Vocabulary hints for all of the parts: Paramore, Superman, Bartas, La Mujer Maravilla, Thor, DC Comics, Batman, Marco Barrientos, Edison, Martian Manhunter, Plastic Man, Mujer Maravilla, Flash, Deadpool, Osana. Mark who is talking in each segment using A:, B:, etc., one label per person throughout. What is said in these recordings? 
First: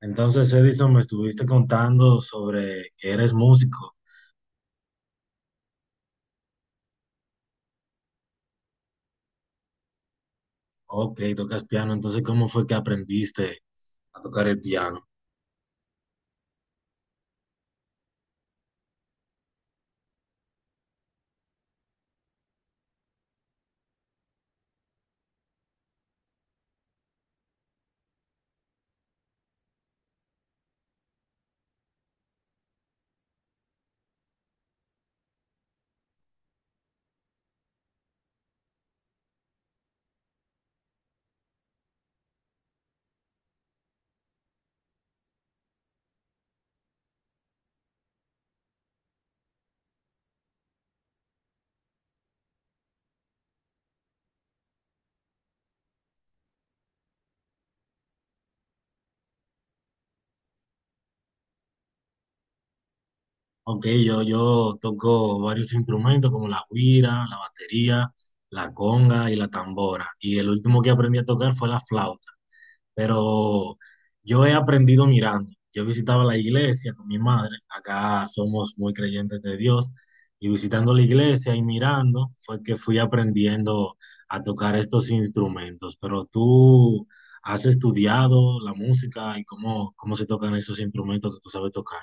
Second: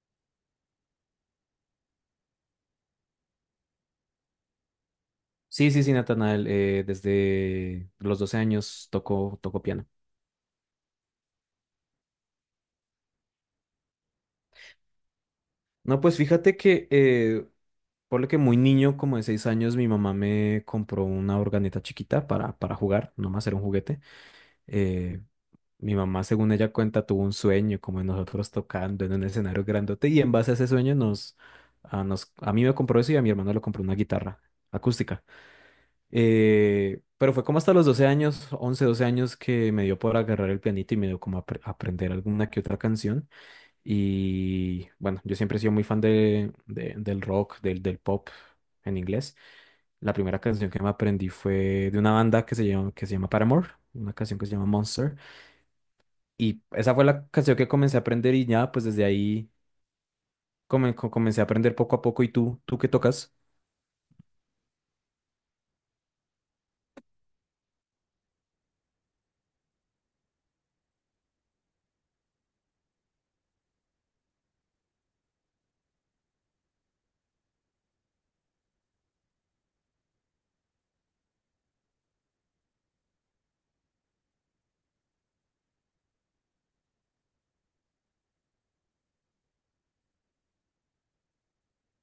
A: Entonces, Edison, me estuviste contando sobre que eres músico.
B: Sí, sí, sí, Natanael, desde los 12 años tocó piano.
A: Ok, tocas piano. Entonces, ¿cómo fue que aprendiste a tocar el piano?
B: No, pues fíjate que, por lo que muy niño, como de 6 años, mi mamá me compró una organeta chiquita para jugar, nomás era un juguete. Eh, Mi mamá, según ella cuenta, tuvo un sueño, como de nosotros tocando en un escenario grandote, y en base a ese sueño a mí me compró eso y a mi hermano le compró una guitarra acústica. Pero fue como hasta los 12 años, 11 12 años que me dio por agarrar el pianito y me dio como a aprender alguna que otra canción. Y bueno, yo siempre he sido muy fan del rock, del pop en inglés. La primera canción que me aprendí fue de una banda que se llama Paramore, una canción que se llama Monster. Y esa fue la canción que comencé a aprender y ya, pues desde ahí comencé a aprender poco a poco. ¿Y tú qué tocas?
A: Ok, yo toco varios instrumentos como la güira, la batería, la conga y la tambora. Y el último que aprendí a tocar fue la flauta. Pero yo he aprendido mirando. Yo visitaba la iglesia con mi madre, acá somos muy creyentes de Dios, y visitando la iglesia y mirando fue que fui aprendiendo a tocar estos instrumentos. Pero tú has estudiado la música y cómo se tocan esos instrumentos que tú sabes tocar.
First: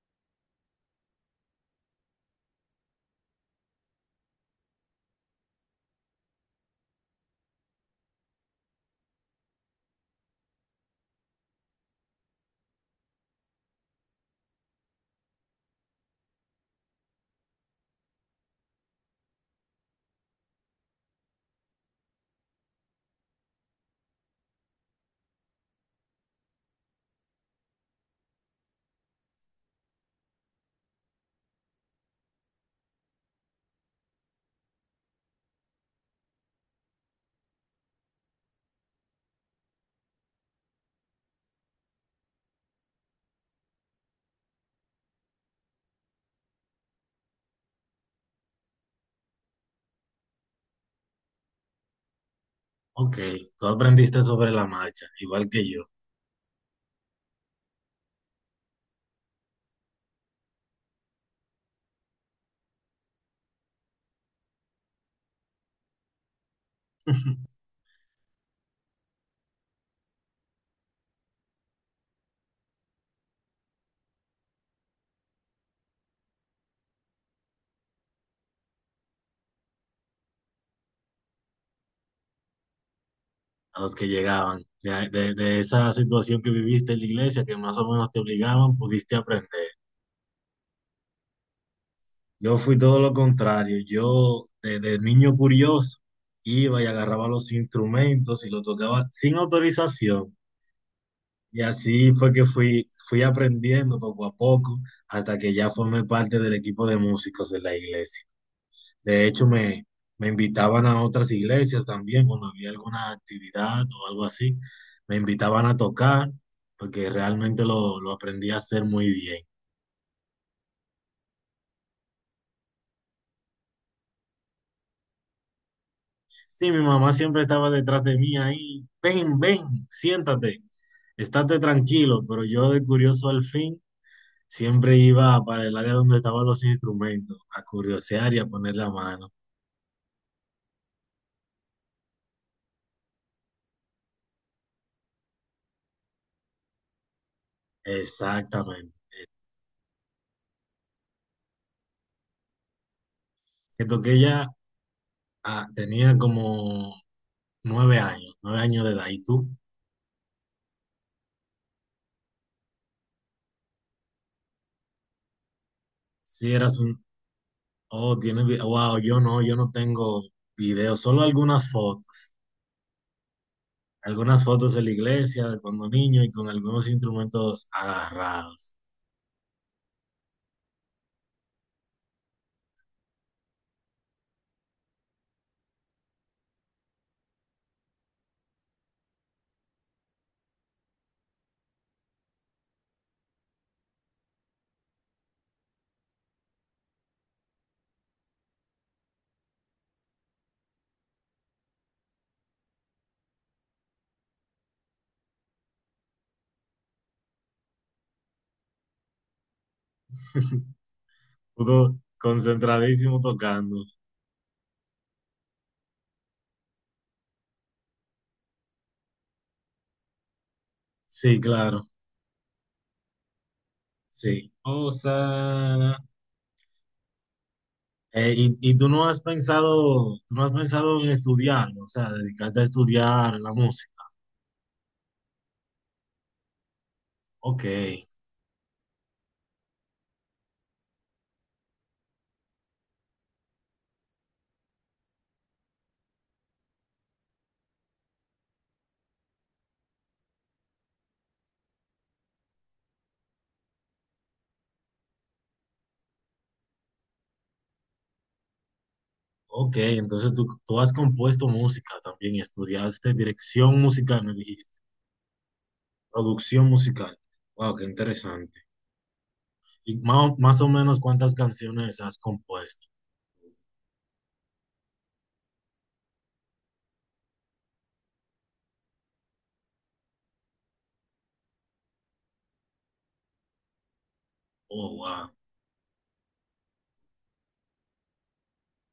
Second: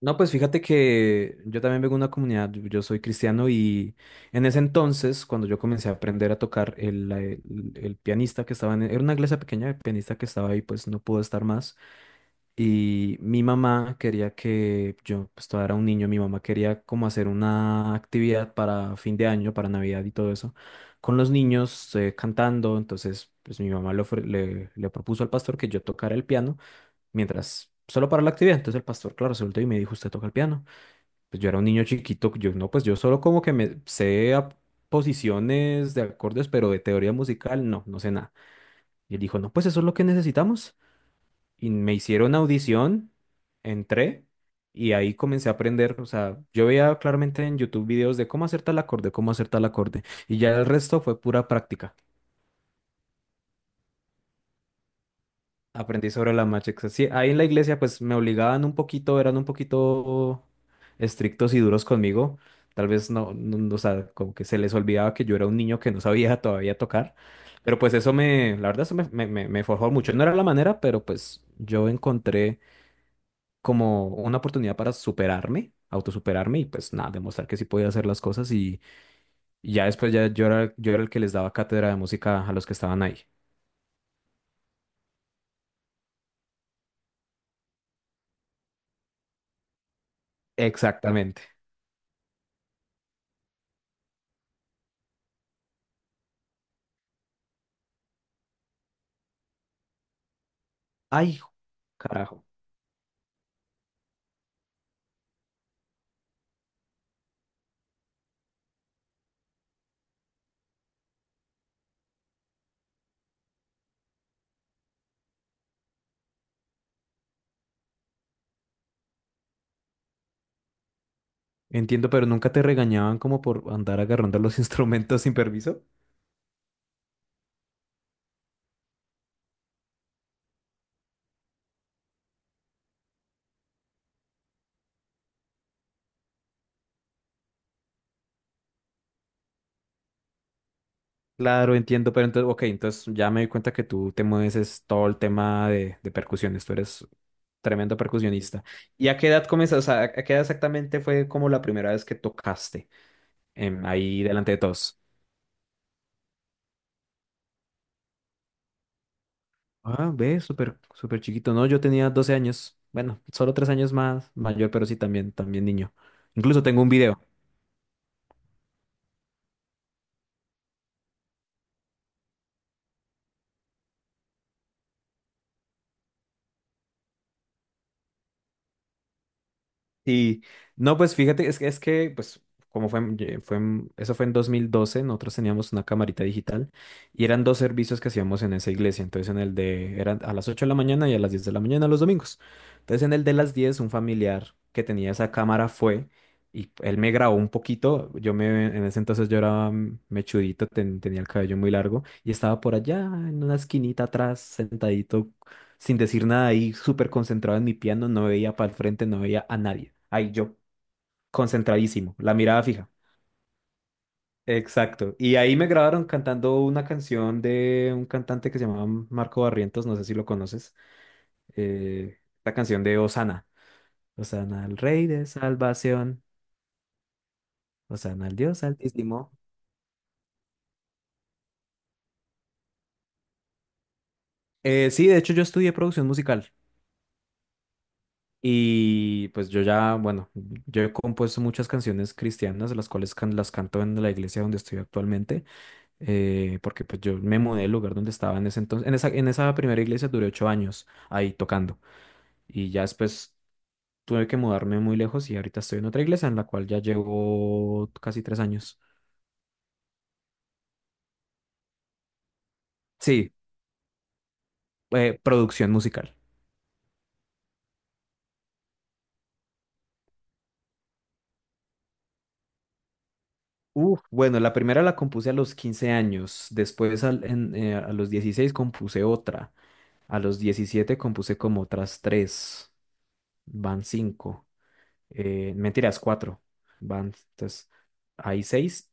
B: No, pues fíjate que yo también vengo de una comunidad, yo soy cristiano y en ese entonces, cuando yo comencé a aprender a tocar, el pianista que estaba en, era una iglesia pequeña, el pianista que estaba ahí pues no pudo estar más, y mi mamá quería que, yo pues todavía era un niño, mi mamá quería como hacer una actividad para fin de año, para Navidad y todo eso, con los niños, cantando, entonces pues mi mamá le, ofre- le le propuso al pastor que yo tocara el piano mientras, solo para la actividad, entonces el pastor, claro, se volteó y me dijo, ¿usted toca el piano? Pues yo era un niño chiquito, yo no, pues yo solo como que me sé a posiciones de acordes, pero de teoría musical, no, no sé nada. Y él dijo, no, pues eso es lo que necesitamos. Y me hicieron audición, entré y ahí comencé a aprender. O sea, yo veía claramente en YouTube videos de cómo hacer tal acorde, cómo hacer tal acorde. Y ya el resto fue pura práctica.
A: Ok, tú aprendiste sobre la marcha, igual que yo.
B: Aprendí sobre la marcha. Sí, ahí en la iglesia pues me obligaban un poquito, eran un poquito estrictos y duros conmigo. Tal vez no, no, no, o sea, como que se les olvidaba que yo era un niño que no sabía todavía tocar. Pero pues eso me, la verdad, eso me forjó mucho. No era la manera, pero pues yo encontré como una oportunidad para superarme, autosuperarme y pues nada, demostrar que sí podía hacer las cosas. Y ya después ya yo era el que les daba cátedra de música a los que estaban ahí.
A: A los que llegaban. De esa situación que viviste en la iglesia, que más o menos te obligaban, pudiste aprender.
B: Exactamente.
A: Yo fui todo lo contrario. Yo, desde niño curioso, iba y agarraba los instrumentos y los tocaba sin autorización.
B: Ay,
A: Y así fue que
B: carajo.
A: fui aprendiendo poco a poco hasta que ya formé parte del equipo de músicos de la iglesia. De hecho, me invitaban a otras iglesias también cuando había alguna actividad o algo así. Me invitaban a tocar porque realmente lo aprendí a hacer muy bien.
B: Entiendo, pero nunca te regañaban como por andar agarrando los instrumentos sin permiso.
A: Sí, mi mamá siempre estaba detrás de mí ahí. Ven, ven, siéntate, estate tranquilo. Pero yo de curioso al fin siempre iba para el área donde estaban los instrumentos, a curiosear y a poner la mano.
B: Claro, entiendo, pero entonces, ok, entonces ya me di cuenta que tú te mueves es todo el tema de percusiones, tú eres tremendo percusionista.
A: Exactamente.
B: ¿Y a qué edad comenzaste? O sea, ¿a qué edad exactamente fue como la primera vez que tocaste
A: Que toqué
B: ahí
A: ya,
B: delante de todos?
A: ah, tenía como 9 años, 9 años de edad. ¿Y tú?
B: Ah, ve, súper, súper chiquito. No, yo tenía 12 años. Bueno, solo 3 años más mayor, pero sí también, también niño.
A: Sí,
B: Incluso
A: eras
B: tengo un
A: un...
B: video.
A: Oh, tienes... Wow, yo no tengo videos, solo algunas fotos. Algunas fotos de la iglesia, de cuando niño y con algunos instrumentos agarrados.
B: Y no, pues fíjate, es que pues como fue, en- ye- fue, en- eso fue en 2012, nosotros teníamos una camarita digital y eran dos servicios que hacíamos en esa iglesia. Entonces eran a las 8 de la mañana y a las 10 de la mañana los domingos. Entonces en el de las 10 un familiar que tenía esa cámara fue y él me grabó un poquito. En ese entonces yo era mechudito, tenía el cabello muy largo y estaba por allá en una esquinita atrás, sentadito sin decir nada ahí, súper concentrado en mi piano, no veía para el frente, no veía a nadie. Ahí yo,
A: Puto
B: concentradísimo, la mirada fija.
A: concentradísimo tocando.
B: Exacto. Y ahí me grabaron cantando una canción de un cantante que se llamaba Marco Barrientos, no sé si lo conoces,
A: Sí, claro.
B: eh, la canción de Osana.
A: Sí.
B: Osana al Rey de
A: Osana.
B: Salvación, Osana al
A: Y,
B: Dios
A: tú no has
B: Altísimo.
A: pensado, tú no has pensado en estudiarlo, o sea, dedicarte a estudiar la música.
B: Sí, de hecho yo estudié producción musical
A: Ok,
B: y pues yo ya, bueno, yo he compuesto muchas canciones cristianas, las cuales las canto en la iglesia donde estoy actualmente. Porque pues yo me mudé del lugar donde estaba en ese entonces, en esa primera iglesia duré 8 años ahí tocando y ya después tuve que mudarme muy lejos y ahorita estoy en otra iglesia en la cual ya llevo casi 3 años.
A: ok. Entonces tú has compuesto música también y estudiaste
B: Sí,
A: dirección musical, me dijiste.
B: producción musical.
A: Producción musical. Wow, qué interesante. Y más, o- más o menos cuántas canciones has compuesto.
B: Uf, bueno, la primera la compuse a los 15 años, después a los 16 compuse otra, a los 17 compuse como otras tres, van cinco,
A: Oh, wow.
B: mentiras, cuatro, van, entonces, hay seis.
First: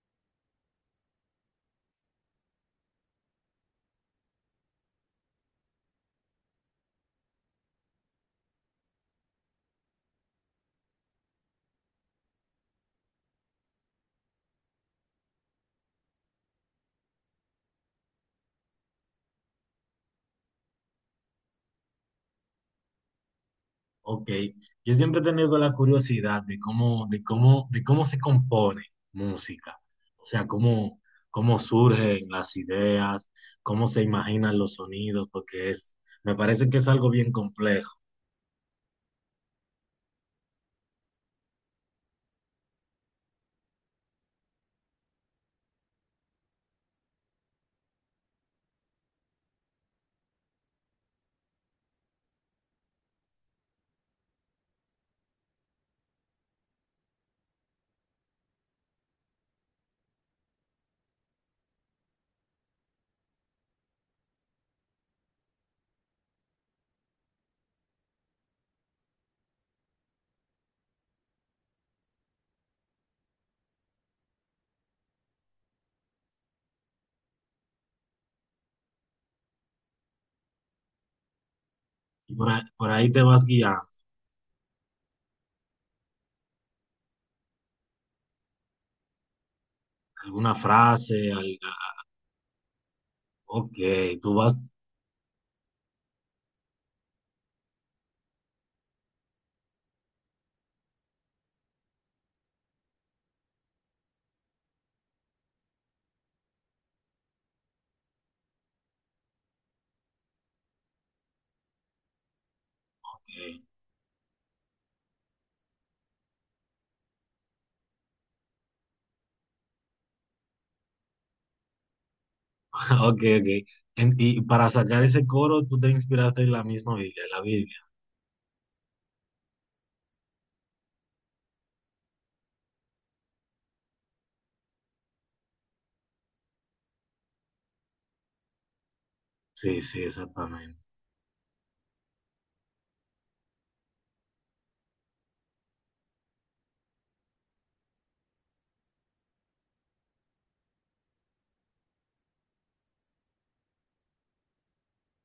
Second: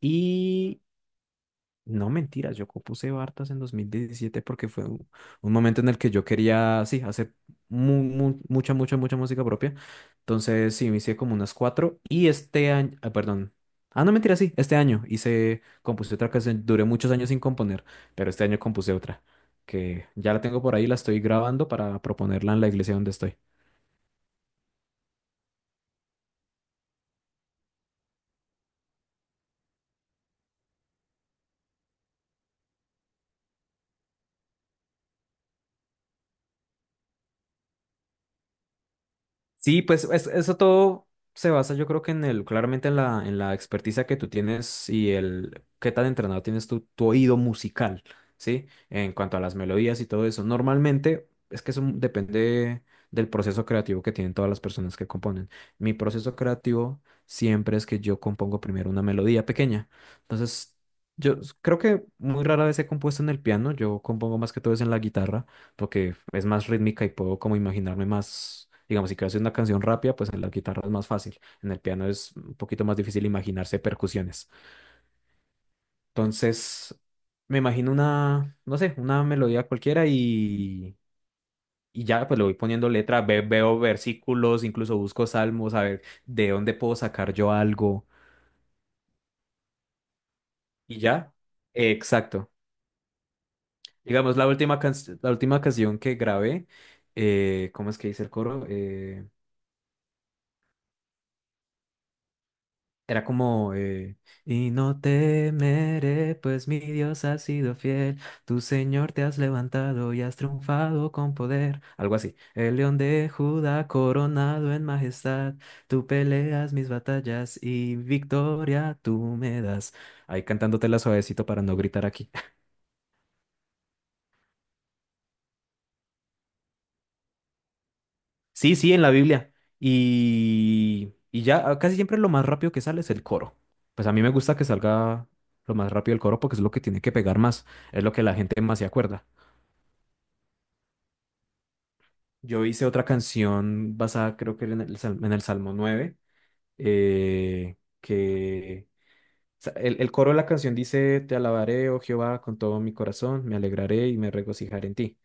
B: No mentiras, yo compuse Bartas en 2017 porque fue un momento en el que yo quería, sí, hacer mucha, mucha, mucha música propia. Entonces, sí, me hice como unas cuatro y este año, ah, perdón. Ah, no, mentira, sí, este año hice, compuse otra canción, duré muchos años sin componer, pero este año compuse otra, que ya la tengo por ahí, la estoy grabando para proponerla en la iglesia donde estoy.
A: Ok, yo siempre he tenido la curiosidad de cómo, de cómo se compone música, o sea, cómo, cómo surgen las ideas, cómo se imaginan los sonidos, porque es, me parece que es algo bien complejo.
B: Sí, pues eso todo se basa, yo creo que claramente en en la experticia que tú tienes y el qué tan entrenado tienes tu oído musical, ¿sí? En cuanto a las melodías y todo eso. Normalmente es que eso depende del proceso creativo que tienen todas las personas que componen. Mi proceso creativo siempre es que yo compongo primero una melodía pequeña. Entonces, creo que muy rara vez he compuesto en el piano, yo compongo más que todo es en la guitarra porque es más rítmica y puedo como imaginarme más, digamos, si quiero hacer una canción rápida, pues en la guitarra es más fácil, en el piano es un poquito más difícil imaginarse percusiones. Entonces, me imagino una, no sé, una melodía cualquiera y ya
A: Y
B: pues le voy
A: por
B: poniendo
A: ahí te
B: letra,
A: vas
B: veo
A: guiando,
B: versículos, incluso busco salmos, a ver de dónde puedo sacar yo algo
A: alguna
B: y
A: frase,
B: ya.
A: al,
B: Exacto.
A: ok, tú
B: Digamos,
A: vas,
B: la última canción que grabé, ¿cómo es que dice el coro? Era como, y no temeré, pues mi Dios ha sido fiel, tu Señor te has levantado y has triunfado con poder, algo así. El león de Judá coronado en majestad, tú peleas mis batallas y victoria tú me das. Ahí cantándotela suavecito para no gritar aquí.
A: ok, ok. Ok. En- y para sacar ese coro, tú te inspiraste en la misma Biblia, la Biblia.
B: Sí, sí, en la Biblia. Y ya casi siempre lo más rápido que sale es el coro. Pues a mí me gusta que salga lo más rápido el coro porque es lo que tiene que pegar más, es lo que la gente más se acuerda.
A: Sí, sí, exactamente.
B: Yo hice otra canción basada creo que era en el Salmo 9, que o sea, el coro de la canción dice, Te alabaré, oh Jehová, con todo mi corazón, me alegraré y me regocijaré en ti.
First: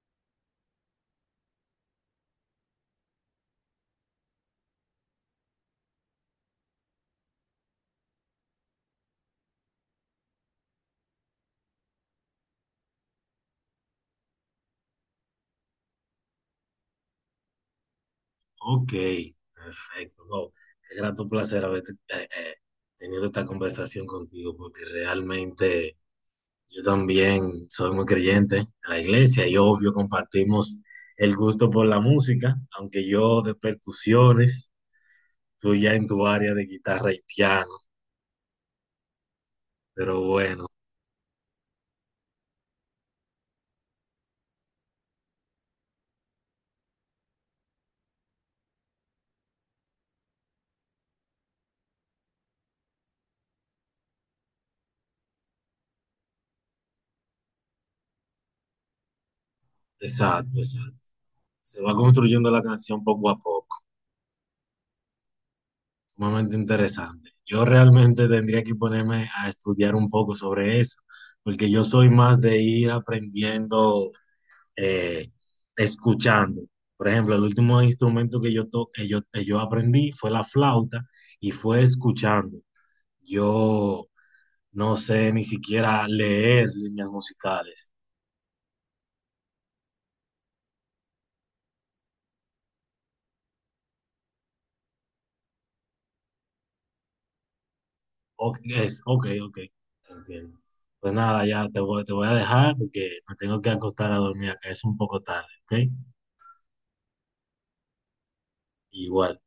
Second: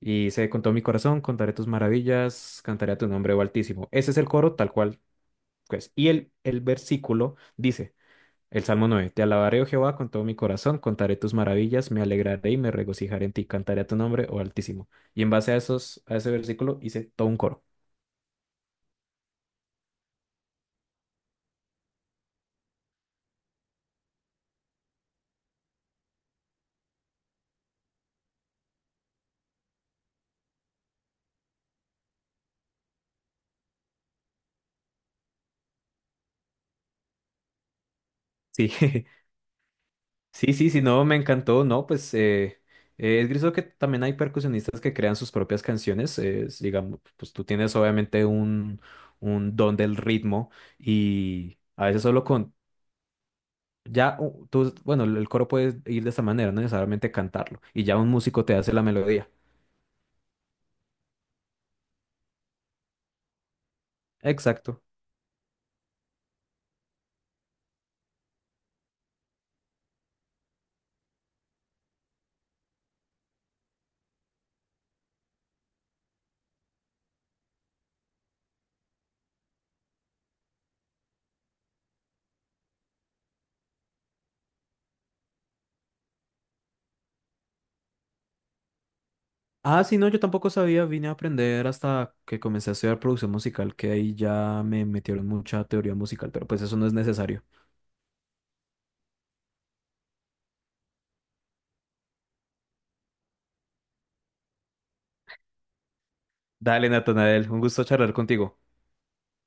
B: Y dice, con todo mi corazón, contaré tus maravillas, cantaré a tu nombre, oh Altísimo. Ese es el coro tal cual. Pues, y el versículo dice, el Salmo 9, Te alabaré, oh Jehová, con todo mi corazón, contaré tus maravillas, me alegraré y me regocijaré en ti, cantaré a tu nombre, oh Altísimo. Y en base a esos, a ese versículo hice todo un coro.
A: Ok, perfecto. No, qué grato placer haber eh, eh, tenido esta conversación contigo, porque realmente yo también soy muy creyente en la iglesia y obvio compartimos el gusto por la música, aunque yo de percusiones, tú ya en tu área de guitarra y piano,
B: Sí,
A: pero
B: sí,
A: bueno,
B: sí, sí, no, me encantó, no, pues es griso que también hay percusionistas que crean sus propias canciones, digamos, pues tú tienes obviamente un don del ritmo y... A veces solo con, Ya tú, bueno, el coro puede ir de esta manera, no necesariamente cantarlo, y ya un músico te hace la melodía.
A: exacto, exacto. Se va construyendo la canción poco a poco.
B: Exacto.
A: Sumamente interesante. Yo realmente tendría que ponerme a estudiar un poco sobre eso, porque yo soy más de ir aprendiendo, eh, escuchando. Por ejemplo, el último instrumento que que que yo aprendí fue la flauta y fue escuchando. Yo no sé ni siquiera leer líneas musicales.
B: Ah, sí, no, yo tampoco sabía, vine a aprender hasta que comencé a estudiar producción musical, que ahí ya me metieron mucha teoría musical, pero pues eso no es necesario.
A: Ok, es, ok, ok, entiendo. Pues nada, ya te voy a dejar porque me tengo que acostar a dormir acá, es un poco tarde, ¿ok?
B: Dale, Natanael, un gusto charlar contigo.
A: Igual.